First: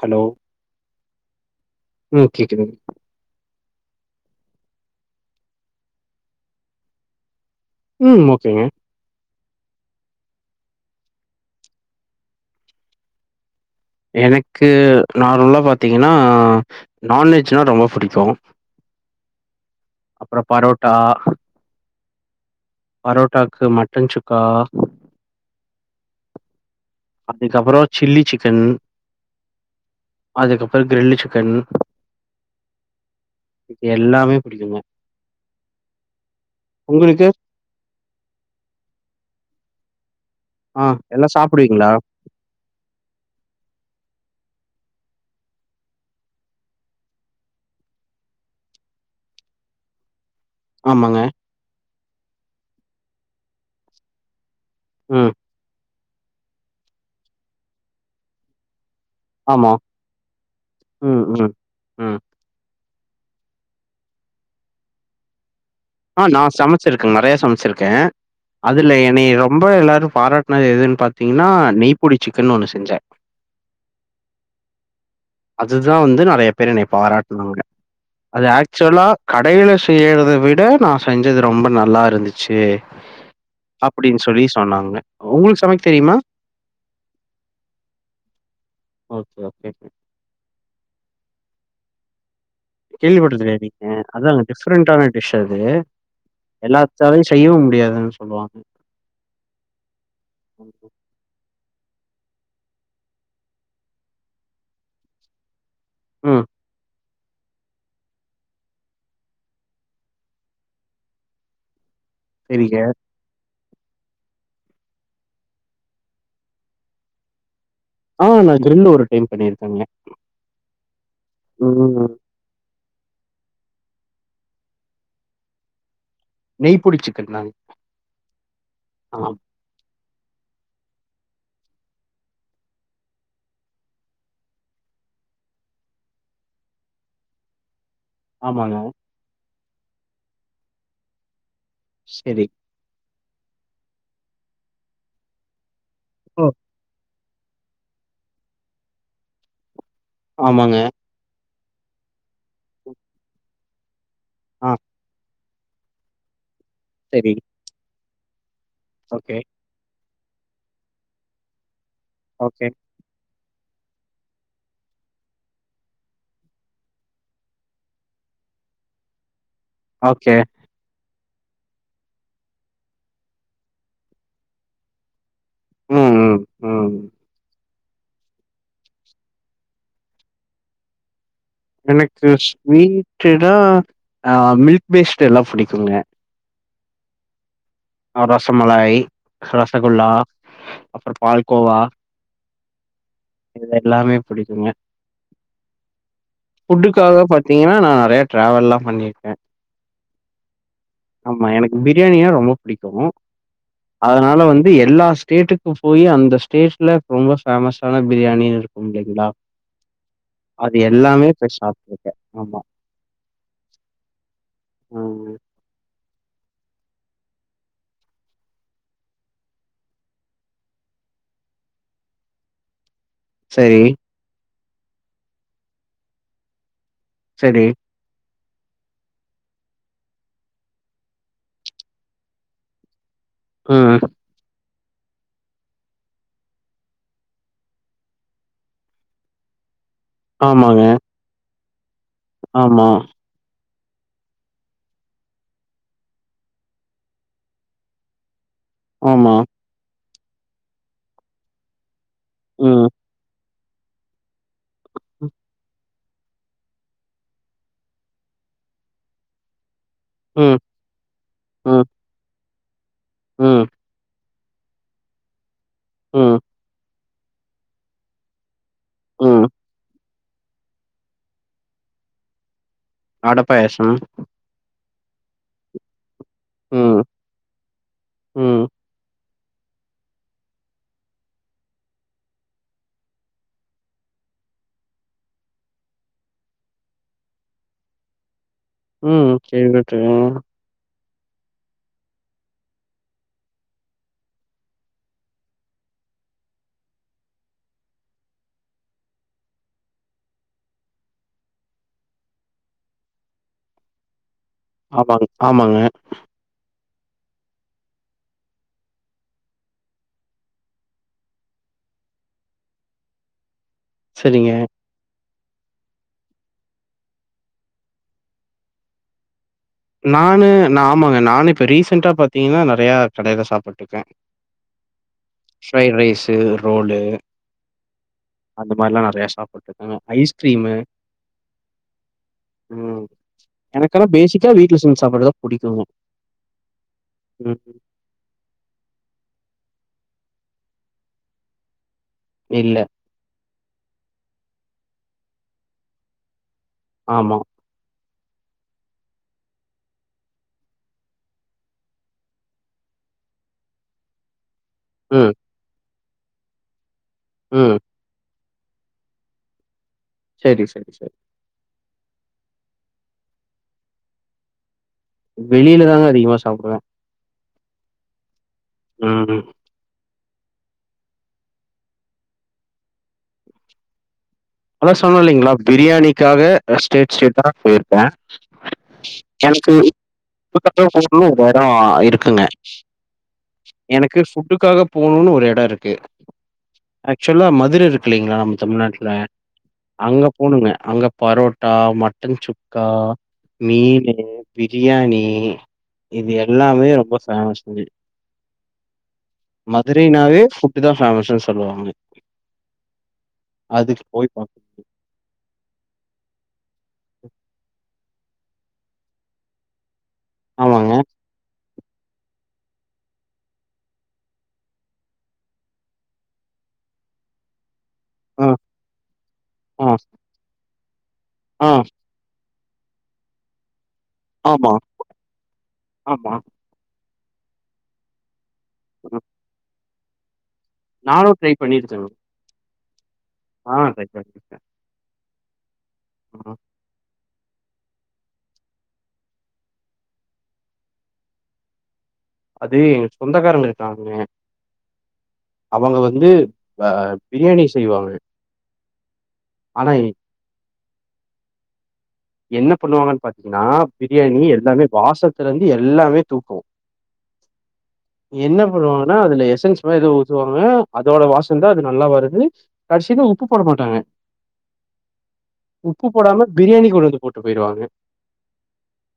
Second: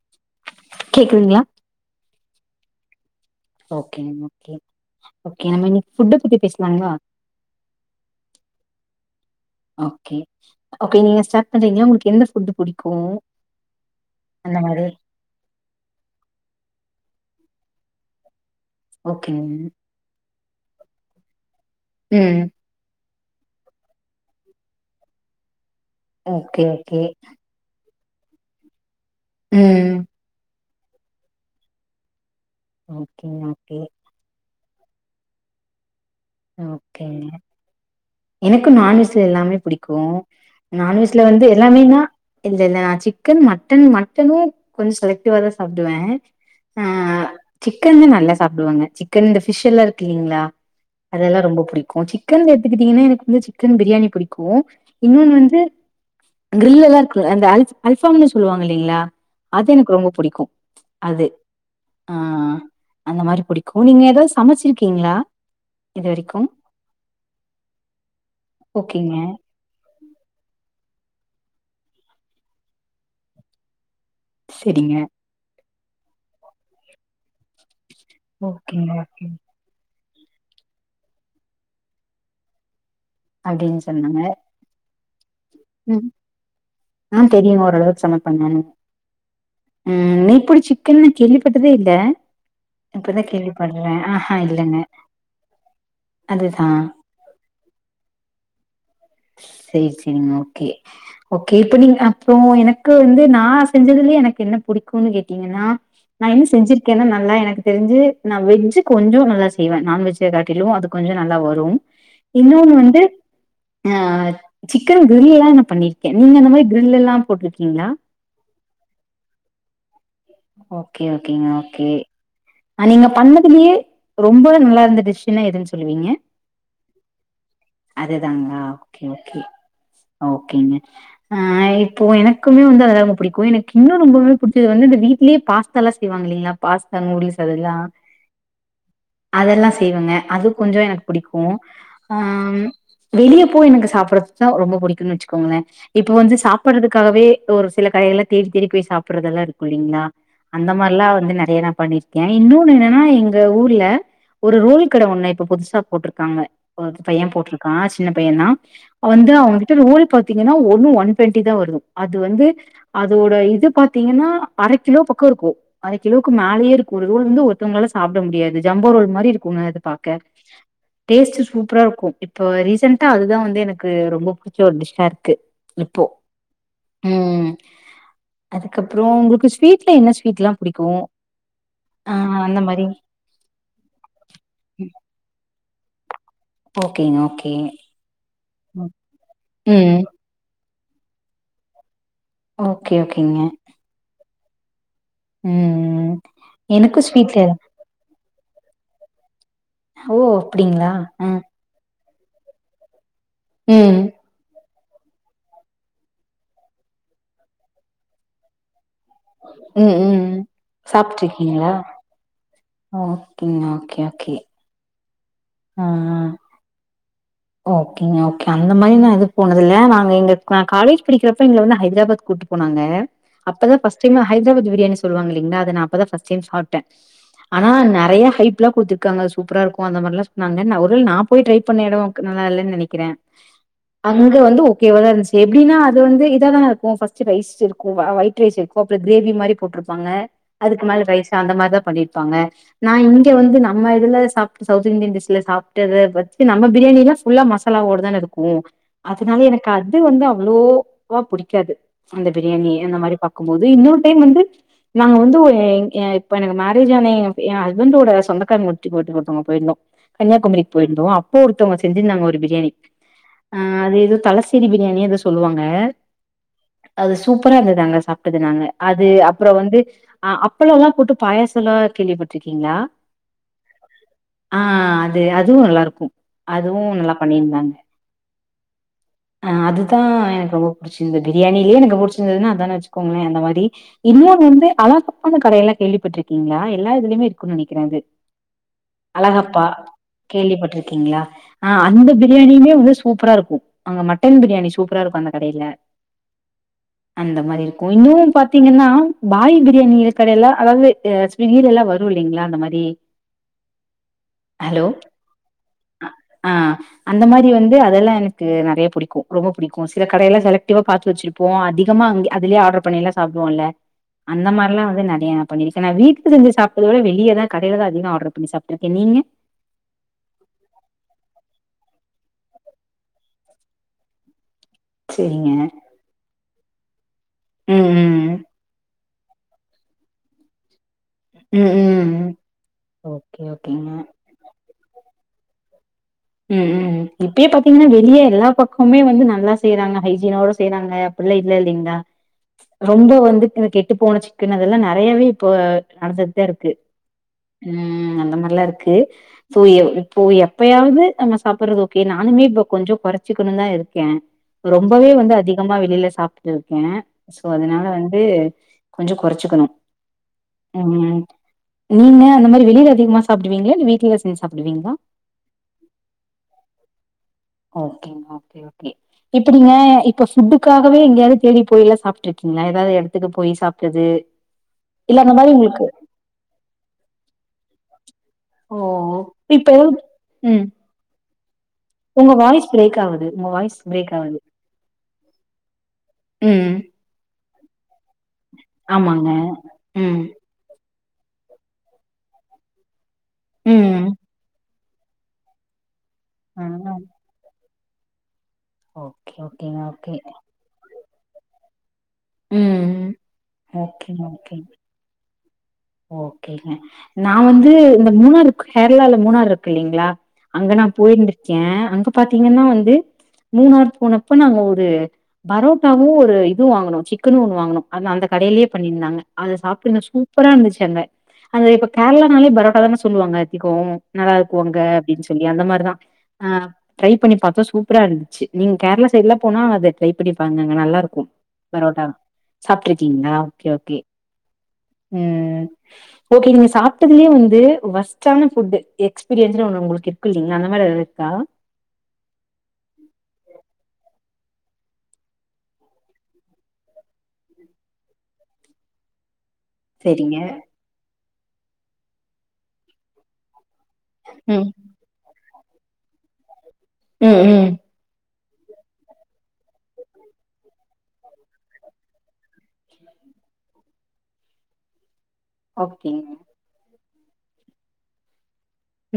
Hello கேக்குதுங்ளா ம் கேக்குதுங் ஓகேங் ஓகே ஓகே நம்ம இன்னைக் ஃபுட்டு பத்தி பேஸ்லாங்ளா ம் ஓகேங்க ஓகே ஓகே நீங்க ஸார்ட் பண்றீங்ளா உங்களுக்கு எந்த ஃபுட்டு புடிக்கு அந்த எனக்கு மாரி நார்மலா பார்த்தீங்கன்னா நான்வெஜ்னா ரொம்ப புடிக்கு ஓகேங்க அப்புற பரோட்டா ம் பரோட்டாக்கு மட்டன் சுக்கா ஓகே ஓகே அப்டி கப்பறோ சில்லி சிக்கன் ம் அதுக்கப்புறோ கிரில்லி சிக்கன் ஓகேங்க ஓகே இது எல்லாமே புடிக்குங்க ஓகே உங்களுக்கு எனக்கு நான்வெஜ்ல எல்லாமே புடிக்கு ஆ நான்வெஜ்ல எல்லா வந்து சாப்பிடுவீங்களா எல்லாமேன்னா இல்லல்ல நா சிக்கன் மட்டன் மட்டனு கொஞ்ச செலக்டிவா தா சாப்டுவே ஆ சிக்கன் தா நல்லா சாப்டுவாங்க சிக்கன் இந்த ஃபிஷ் எல்லா இருக்கு இல்லைங்ளா ஆமாங்க அதல்லா ரொம்ப புடிக்கு சிக்கன் எடுத்துக்கிட்டிங்கன்னா எனக்கு வந்து சிக்கன் பிரியாணி புடிக்கு ம் இன்னொன்னு வந்து கிரில் எல்லா இருக்குல அந்த அல் அல்பாஃங்குன் சொல்லுவாங்க இல்லிங்ளா ஆமா அது எனக்கு ரொம்ப புடிக்கு ம் அது ம் ஆ ம் அந்த மாரி புடிக்கு நீங்க ஏதா சமச்சிருக்கீங்ளா ஆ நா சமச்சிருக்கே நெறைய சமச்சிருக்கே அதுல ஓகேங்க என்னைய ரொம் ரொம்ப எல்லாரு பாராட்னது எதுன் பார்த்தீங்கன்னா நெய் பொடி சிக்கன்னு ஒன்னு செஞ்சே செரிங்க அதுதா வந்து நெறைய பேர் என்னைய பாராட்டுனாங்க அது ஓகேங்க ஆக்சுவலா ஓகே கடையில செய்றத விட நா செஞ்சது ரொம்ப நல்லா இருந்துச்சு அப்டின்னு சொன்னாங்க அப்டின் சொல்லி சொன்னாங்க உங்ளுக் ம் ஆ தெரியு ஓரளவுக்கு சமைப்பேங்க ஓகே, ஓகே. ம் நெய் பொடி சிக்கன்னு கேள்விப்பட்டதே இல்ல இப்பதா கேள்விப்பட்டது இல்லையா நீங்க கேள்விப்பட்றே ஆஹா அதங்க இல்லங்க டிஃப்ரெண்டான டிஷ் அது அதுதா எல்லா சை செய்யவு முடியாதுன்னு சொல்லுவாங்க செரி செரிங்க ஓகே ஓகே இப்ப நீங்க அப்றோ எனக்கு வந்து நா செஞ்சதுலயே எனக்கு என்ன பிடிக்குனு கேட்டீங்கன்னா நா என்ன ம். செஞ்சிருக்கேன்னா நல்லா எனக்கு தெரிஞ்சு நா வெஜ் கொஞ்சோ நல்லா செய்வே நான்வெஜ்ஜ காட்டிலு அது கொஞ்சோ நல்லா வரும் இன்னொன்னு சரிங்க. வந்து ஆ சிக்கன் கிரில் எல்லா நா பண்ணிருக்கே நீங்க அந்த மாரி கிரில் எல்லா போட்டிருக்கீங்களா ஆ நா கிரில் ஒரு டைம் பண்ணிருக்கேங்க ஓகே ஓகேங்க ஓகே ம் ஆ நீங்க பண்ணதுலயே ரொம்பவே நல்லா இருந்த டிஷ்ன்னா எதுன்னு சொல்லுவீங்க நெய் புடிச்சுக்கந்தாங்க அதுதாங்களா ஓகே ஓகே ஆ ஓகேங்க ஆ இப்போ எனக்குமே வந்து அதுதா ரொம்ப பிடிக்கு எனக்கு இன்னு ரொம்பவே புடிச்சது வந்து இந்த வீட்லேயே பாஸ் பாஸ்தாலா செய்வாங்க இல்லங்களா பாஸ்தா நூடில்ஸ் அதெல்லா ஆமாங்க அதெல்லா செய்வங்க அது கொஞ்சோ எனக்கு பிடிக்கு ஆ சரி. வெளிய ப்போ எனக்கு சாப்பிடறதுதா ரொம்ப பிடிக்கும்ன்னு வச்சுக்கோங்களே இப்ப வந்து ஓ! சாப்பிடுறதுக்காகவே ஒரு சில கடைகள்ல தேடி தேடி போய் சாப்பிறதெல்லா இருக்கு இல்லீங்களா அந்த ஆமாங்க. மாரி எல்லா வந்து நெறைய ந பண்ணிரு ன் இன்னொன்னு என்னன்னா எங்க ஊர்ல ஒரு ஆ ரோல் கட ஒண்ணு இப்ப புதுசா போட்ருக்காங்க பைய சரி. போட்ருக்கா சின்ன பைய தா வந்து ஓகே, அவங்க ரோல் பாத்தீங்கன்னா ஒண்ணு ஒன் டுவெண்டி தா வரு அது வந்து ஓகே, அதோட இது பாத்தீங்கன்னா அர கிலோ பக்கோ இருக்கு அர கிலோவுக்கு மேலேயே இருக்கு ஒரு ரோல் வந்து ஒருத்தவங்களாலா சாப்பிட முடியாது ஜம்பா ரோல் மாரி இருக்குங்க பாக்க ஓகே. டேஸ்ட் சூப்பரா இருக்கு இப்ப ரீசன்ட் அதுதா வந்து எனக்கு ரொம்ப பிடிச்ச ஒரு டிஷ்சா இருக்கு இப்போ ம், ம், ம். ம் அதுக்கப்றோ உங்களுக்கு ஸ்வீட்ல என்ன ஸ்வீட் எல்லா பிடிக்கு எனக்கு ஸ்வீட்டுனா அ மில்க் ம் பேஸ்ட் எல்லா பிடிக்குங்க ஓகேங்க ஓகே ரசமலாய் ரசகுல ம் அப்றோ பால் கோவா ஓகே ஓகேங்க எல்லாமே பிடிக்குங்க ம் எனக்கு புட்டுக்காக ஸ்வீட்ல பாத்தீங்கன்னா நா நெறைய ட்ராவெல்லா பண்ணியிருக்கே ஓ அப்டிங்களா அ எனக்கு பிரியாணினா ரொம்ப பிடிக்கு ம் அதனால வந்து எல்லா ஸ்டேட்டுக்கு போய் அந்த ஸ்டேட்டில ரொம்ப ஃபேமஸான பிரியாணின்னு இருக்கு இல்லைங்களா ம் ம் அது எல்லாமே போய் சாப்ட்ருக்கீங்களா சாப்டீருக்கே ஆமா ஓகேங்க ஓகே ஓகே ஆமா ஆ ஆ ஓகேங்க ஓகே அந்த மாரி நா எதுவு போனதுல்ல நாங்க எங்க நா காலேஜ் படிக்கிறப்ப இங்க வந்து ஹைதராபாத் கூட்டிட்டு போனாங்க அப்பதா சரி, பர்ஸ்ட் டைம் ஹதராபாத் பிரியாணி சொல்லாங்க இல்லங்களா அத நா அப்பதா ஃபர்ஸ்ட் டைம் சாப் ட சரி. ஆனா நெறைய ஹைப்லா கொடுத்து இருக்கங்க சூப்பரா இருக்கு அந்த மாதிர எல்லா சொன்னாங்க ஒருவேள நா போய் ட்ரை பண்ண எடோ நல்லா இல்லனு நெனைக்கிற ஆ அங்க வந்து ஓகேவ தா இருந்துச்சு எப்படின்னா அது வந்து இத தானா இருக்கு ஃபஸ்ட்டு ரைஸ் இருக்கு ஒயிட் ரைஸ் இருக் அப்புற கிரேவி மாரி போட்டுருப்பாங்க ஆமாங்க. அதுக்கு மேல ரைஸ்சா அந்த மார்தா பண்ணிர்ப்பாங்க ஆமா, நா இங் இங்க வந்து நம்ம இதுல சாப்ட்டு சவுத் இந்தியன் டிஷ்ல சாப்ட்டு அத பு நம்ம பிரியாணிலா ஃபுல்லா மசாலா ஓடு தான இருக்கு ஆமா. அதனால எனக்கு அது வந்து அவ்ளோவா புடிக்காது அந்த பிரியாணி ம். அந்த மாரி பாக்கும்போது இன்னொரு டைம் வந்து நாங்க வந்து ஒரு ஏ இப்ப எனக்கு மேரேஜ் ஆன எ ஹஸ்பண்டோட சொந்தக்காரக முட்டி போட்டு கொடுத்தங்க போயிருந்தொ ம். கன்னியாகுமரிக் போயிருந்தோ அப்போ ஒருத்தவ்ங்க ம். செஞ்சிருந்தாங்க ஒரு பிரியாணி ஆ ம். அது ஏதொ தள சிரி பிரியாணிய எதொ சொல்லுவாங்க ம் அது சூப்பரா இருந்தது அங்க சாப்ட்டது நாங்க அது ம். அப்ற வந்து ஆ அப்பள எல்லா போட்டு பாயசல கேள்விப்பட்ருக்கீங்ளா அடபாயசம் ஆ அது அதுவு நல்லா இருக்கு அதுவு ம். நல்லா பண்ணிய்ந்தாங்க ம். ஆ அதுதா எனக்கு ரொம்ப புடிச்சிருந்தது பிரியாணிலேயே எனக்கு புடிச்சிருந்ததுன்னா அதானே வச்சுக்கோங்களே அந்த மாரி இன்னொனு வந்து அழகப்பந்த கடையெல்லா கேள்விப்பட்ருக்கீங்ளா எல்லா இதுலிமே இருக்குன் நினைக்றே அது ம். அழகப்பா கேள்விப்பட்டுருக்கேன். கேள்விப்பட்ருக்கீங்ளா ஆ அந்த பிரியாணியுமே வந்து சூப்பரா இருக்கு அங்க மட்டன் பிரியாணி சூப்பரா இருக்கு அந்த கடைய்ல அந்த மாரி இருக்கு இன்னு பாத்தீங்கன்னா பாய் பிரியாணி கடையெல்லா அதாவ்து அ நீர் எல்லா வரு இல்லைங்ளா அந்த மாரி ஹலோ ஆமாங் ஆமாங்க ஆ அந்த மாரி வந்து அதெல்லா எனக்கு நெறைய புடிக்கு ரொம்ப புடிக்கு சில கடையெல்லா செலக்டிவா பாத்து வச்சிருப் போ அதிகமா அங்க அதுலயே ஆர்டர் பண்ணில்லா சாப்டுவோல அந்த சரிங்க. மாரிலா வந்து நெறைய பண்ணிருக்க நா வீக்கு செஞ்ச சாப்டத விட வெளியதா கடைலதா அதிக ஆர்டர் பண்ணி சாப்ட்டுருக்க நீங்க நான்னு நா ஆமாங்க நானு இப்ப ரீசண்டா பாத்தீங்கன்னா நெறைய கடையில சாப்புட்டுக்கே செரிங்க ஃப்ரைட் ரைஸு ரோலு ம் ம் அந்த மாரிலா நெறைய சாப்புட்டுருக்கே ஐஸ்க்ரீமு உ ம் ம் ஓகே ஓகேங்க ச வீட்ல செஞ் சாப்பாடுதா புடிக்குங்க ம் ம் இப்பயே ம். பாத்தீங்கன்னா வெ ளிய எல்லா பக்கம்மே வந்து நல்லா செய்யறாங்க ஹைஜீனோட செய்யறாங்க அப்பல்லா இல்ல இல்லைங்ளா இல்ல ரொம்ப வந்து இந்த கெட்டு போன சிக்கன் அதெல்லா நெறையாவே இப்போ நடந்ததுதா இருக்கு ஆமா ம் அந்த மார்லா இருக்கு சோ இப்போ எப்பயாவ்து நம்ம சாப்பற்றது ஓகே நானுமே இப்போ கொஞ்ச கொறச்சிக்கணு தா இருக்கே ரொம்பவே ம். வந்து அதி கமா வெளியில சாப்ட்டு இருக்கே சோ ம். அதனால வந்து கொஞ்ச கொறச்சிக்கனு சரி, சரி, சரி. ம் நீங்க அந்த மாரி வெளியில அதிகமா சாப்டுவீங்லா இல்ல வீட்ல செஞ்சு சாப்டுவீங்ளா வெளியில தாங்க அதிகமா சாப்டுவே ஒகேங் ஓகே ஓகே ம். எப்படிங்க இப் இப்ப ஃபுட்டுக்காகவே எங்கேயாவ்து தேடி போய் எல்லா சாப்ட்டுருக்கீங்ளா ஏதாது எடத்துக்கு போய் சாப்ட்டது அதா சொன்ன இல்ல அந்த இல்லைங்ளா மாரி உங்களுக்கு பிரியாணிக்காக ஸ்டேட் ஸ்டேட்டா போய்ருக்கே ஓ இப்ப எனக்கு ஏதாவது ம் [unintelligible] உங்க இருக்குங்க வாய்ஸ் பிரேக் ஆகுது உங்க வாய்ஸ் பிரேக் எனக்கு ஆகுது ஃபுட்டுக்காக போணுனு ஒரு இடோ இருக்கு ம் ஆக்சுவலா மதுரை இருக்கு இல்லீங்களா நம்ப தமிழ்நாட்ல ஆமாங்க ம் அங்க போணுங்க அங்க பரோட்டா மட்டன் சுக்கா ம் மீனு பிரியாணி இது ஆ எல்லாமே ரொம்ப ஃபேமஸ் இங்க ஓகே ஓகேங்க ஓகே இதான் ஃபேமஸ்னு சொல்லுவாங்க ம் அதுக்கு ஓகேங்க போய் ஓகே [inaudible] ஓகேங்க நா வந்து இந்த மூணார் கேரளால மூணார் இருக்கு இல்லீங்ளா அங்க ஆமாங்க. நான் போயிருந்திருக்கேன் அங்க பாத்தீங்கன்னா வந்து மூணார் போனப்ப நாங்க ஒரு பரோட்டாவும் ஒரு இது வாங்கனோம் சிக்கனும் ஒன்னு வாங்கனோம் அந்த அந்த ஆ, கடையிலேயே பண்ணியிருந்தாங்க அத சாப்பிட்டு ஆ, இருந்த சூப்பரா இருந்துச்சு அங்க அந்த ஆ, இப்ப கேரளனாலே பரோட்டா தான சொல்லுவாங்க அதிகோம் நல்லா இருக்கும் ஆமா, அங்க அப்டின்னு சொல்லி அந்த மாரிதான் ஆமா. அ ட்ரை பண்ணி பாத்தா சூப்பரா இருந்துச்சு நீங்க கேரளா ம். சைடுலா போனா அது ட்ரை பண்ணி பாருங்கங்க அங்க நல்லா இருக்கும் நானும் ட்ரை பரோட்டா பண்ணியிருக்கேங்க. சாப்ட்டுருக்கீங்களா ஆ ட்ரை ட்ரை பண்ணிருக்கன் ம் ஓகேங்க சாப்ட்டதுலயே வந்து வர்ஸ்ட்டான ஃபுட் எக்ஸ்பீரியன்ஸ்னு ஒன்னு உங்ளுக்கு இருக்கு இல்லீங்ளா அந்த மாரி எதாது இருக்கா அது எங்க சொந்தக்காரங்க இருக்காங்க அவங்க வந்து அ பிரியாணி செய்வாங்க ஆனா செரிங்க என்ன பண்ணுவாங்கன்னு பாத்தீங்கன்னா பிரியாணி ம் எல்லாமே வாசத்துலந்து எல்லாமே தூக்கும் ம் ம் என்ன பண்ணுவாங்கன்னா அதுல எசன்ஸ் மாரி எதோ ஊத்துவாங்க அதோட வாசம் தான் அது நல்லா வருது கடைசிதான் உப்பு போட மாட்டாங்க உப்பு ஓகேங்க போடாம பிரியாணி கொண்டு வந்து போட்டு போய்டுவாங்க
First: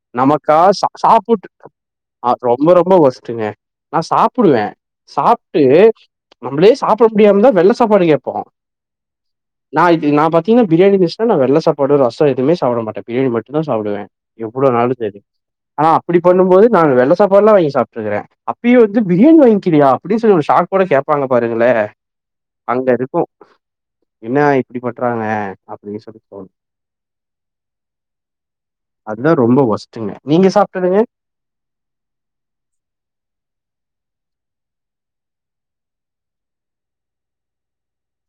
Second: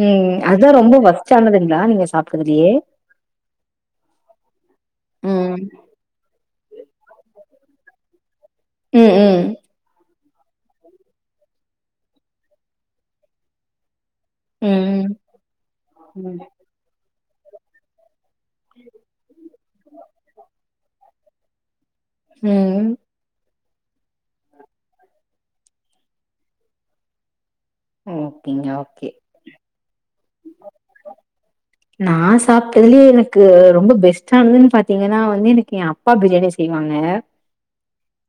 ம் நமக்கா அதா ச ரொம்ப சாப்பிட்டு ஒர்ஸ்ட்டானதுங்களா நீங்க ரொம்ப சாப்ட்டதுலயே ரொம்ப ஒஸ்ட்டுங்க நான் சாப்பிடுவேன் ம் சாப்பிட்டு நம்மளே சாப்புட முடியாமதான் வெள்ள சாப்பாடு கேப்போம் ம் ம் நான் இது நா பாத்தீங்கன்னா பிரியாணி இருந்துச்சன்னா நான் வெள்ள சாப்பாடு ரசம் எவுமே சப்பிட மாட்டன் பிரியாணி மட்டும் தான் சாப்பிடுவேன் எவ்ளோவு நாலும் ம் செரி அனா அப்டி ம் பண்ணும் மோது நான் வெள்ள சாப்பாடுலாம் வாங்கி சாப்பிட்டுருக்கறேன் அப்பயும் வந்து பிரியாணி வாங்கிக்கிறியா அப்டின்னு சொல்லி ஒரு ஷாக் கூட கேப்பாங்க பாருங்களேன் அங்க ம் இருக்கும் என்ன இப்டி பண்றாங்க அப்டின்னு சொல்லி தோணும் ஓகேங்க ஓகே தான் ரொம்ப ஒஸ்ட்டுங்க நீங்க சாப்ட்டதுங்க நா சாப்ட்டதுலயே எனக்கு ரொம்ப பெஸ்டானதுன்னு பாத்தீங்கன்னா வந்து எனக்கு என் அப் பா பிரியாணி செய்வாங்க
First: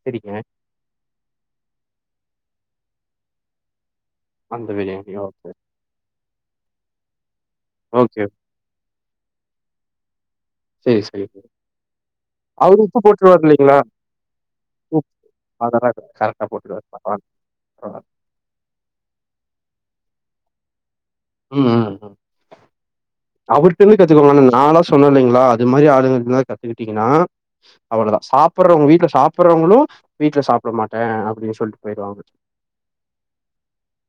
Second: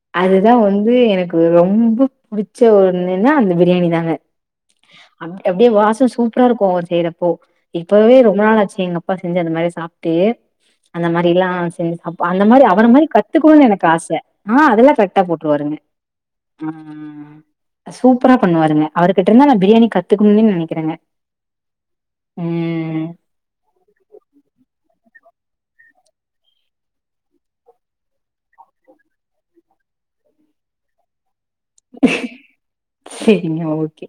சரிங்க. அதுதான் வந்து எனக்கு ரொம்ப புடிச்ச ஒன்னுனா அந்த பிரியாணி தாங்க அந்த பிரியாணி அ ஓகே, அப்டியே வாசோம் சூப்பரா இருக்கும் செய்றப்போ இப்பவே ஓகே. ரொம்ப நாள் ஆச்சு எங்கப்பா பா செஞ்சு அந்த மாரி சாப்ட்டு சரி, அந்த சரி. மாரிலாம் செஞ்சு ச அந்த மாரி அவரு அவர உப்பு மாரி போட்டுருவாரு கத்துக்குணுன்னு இல்லைங்களா? எனக்கு ஆச ஆ அதெல்லாம் உப் கரெக்டா போட்டுருவாருங்க அதெல்லா கரெக்ட்டா போட்டுருவாரா பரவால சூப்பரா பண்ணுவாருங்க அவர்கிட்ட இருந்து நான் பிரியாணி கத்துக்குன்னு நனைக்கறேங்க ம் ம் ம் அவர்ட இருந்து கத்துக்கோங்கா நாளா சொன்னலைங்களா அது மாரி ஆளுங்கள்டளா கத்துக்கிட்டீங்கன்னா அவ்வளோதா சாப்பற உங்க வீட்ல சாப்பிறவங்களு வீட்ல சாப்பட மாட்டே அப்படின்னு சொ சொல்ட்டு போய்டுவாங்க சரிங்க ஓகே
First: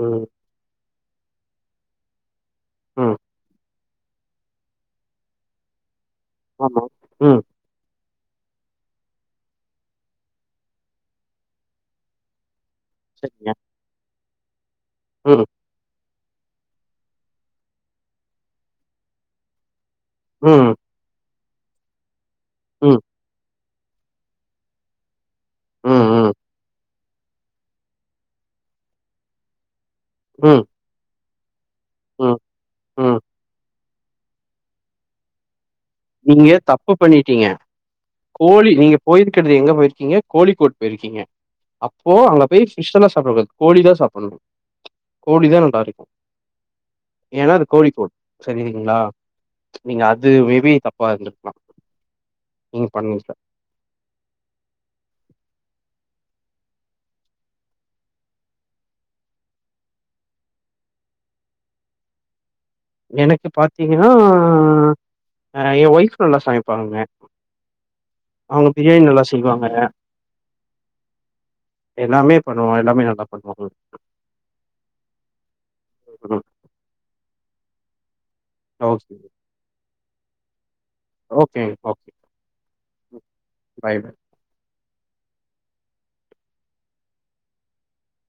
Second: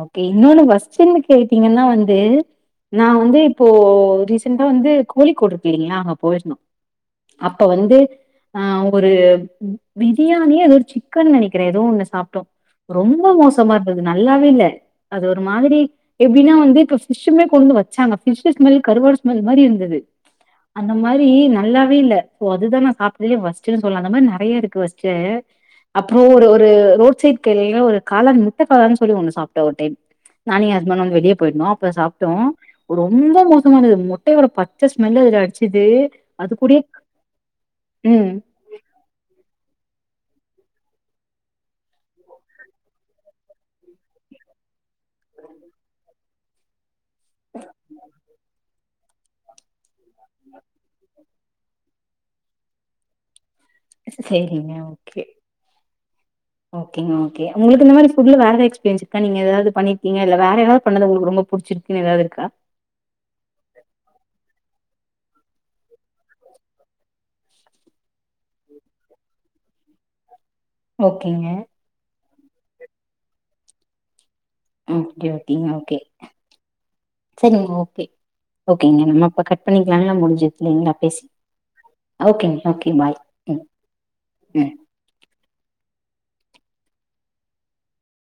ஓகே ம், இன்னொன்னு வஸ்டன்னு கேட்டீங்கன்னா வந்து நா ம். வந்து இப்போ ரீசென்டா வந்து கோழிகூடு இருக்குல்லீங்களா அங்க போயிருந்தோ ஆமா. ம். அப் ப வந்து ஆ ஒரு பிரியாணியோ அது ஒரு சிக்கன் நெனைக்கிறே ஏதோ ஒன்ன சாப்ட்டோ ரொம்ப சரிங்க. மோசமா இருந்தது நல்லாவே இல்ல அது ஒரு ம், மாதிரி எப்படினா வந்து இப்ப பிஸ்ஷுமே கொண்டு வச்சாங்க ஃபிஷ் ஸ்மல் கருவாடு ஸ்மெல் மாரி இருந்தது ம் அந்த மாரி நால்லாவே இல்ல சோ அதுதா நா ம், சாப்ட்டதுலயே வொஸ்டுனு சொல்லலா அந்த மாரி நெறைய இருக்கு வொஸ்ட்டு ம், அப்பறோ ம், ஒரு ஒரு ரோட் சைட் கடைல ஒரு காளான் முட்ட காளான்னு சொல்லி ஒண்ணு சாப்ட்டோ ஒரு டைம் ம், நானு எ ஹஸ்பண்டு வந்து வெளிய போயிருந்தோ அப்பற சாப்ட்டோ ம், ம். ரொம்ப மோசமானது முட்டயோட பச்ச ஸ்மெல் இதுல அடிச்சிது நீங்க தப்பு பண்ணிட்டீங்க ம் கோழி நீங்க போய்ருக்கறது எங்க போயிருக்கீங்க கோழிக்கோட் போயிருக்கீங்க அப்போ அங்க போய் பிஷ்ஷல்லா சாப்ட கூடாது கோழி தா சாப்பணு கோழி தா நல்லாருக்கு ஏன்னா அது கோழிக்கோட் சரிங்களா நீங்க அது மேபி க்கலா நீங்க பண்ணு சார் சேரிங்க ஓகே ஓகேங்க ஓகே உங்களுக்கு இந்த மாரி புட்ல வேற எதா எஸ்பீரியன்ஸ் இருக்கா நீ ஏதாவது பண்ணிருங்க இல்ல வேற ஏதாவது பண்ணது உங்களுக்கு ரொம்ப புடிச்சி குனு ஏதாவது இருக்கா எனக்கு பாத்தீங்கன்னா எ ஒய்ஃப் நல்லா சமப்பாங்க அவங்க பிரியாணி நல்லா செய்வாங்க ஓகேங்க எல்லாமே பண்ணுவோ எல்லாமே நல்லா பண்ணுவாங்க ஓகே ஓகேங்க ஓகே சேரிங்க ஓகே ஓகேங்க ஓகே நம்ம பக் பண்ணிக்கலாங்களா முடிஞ்சது இல்லைங்களா பேசி ஓகே ஓகே ஓகேங்க ஓகே பாய் ம் பாய் பாய் ம்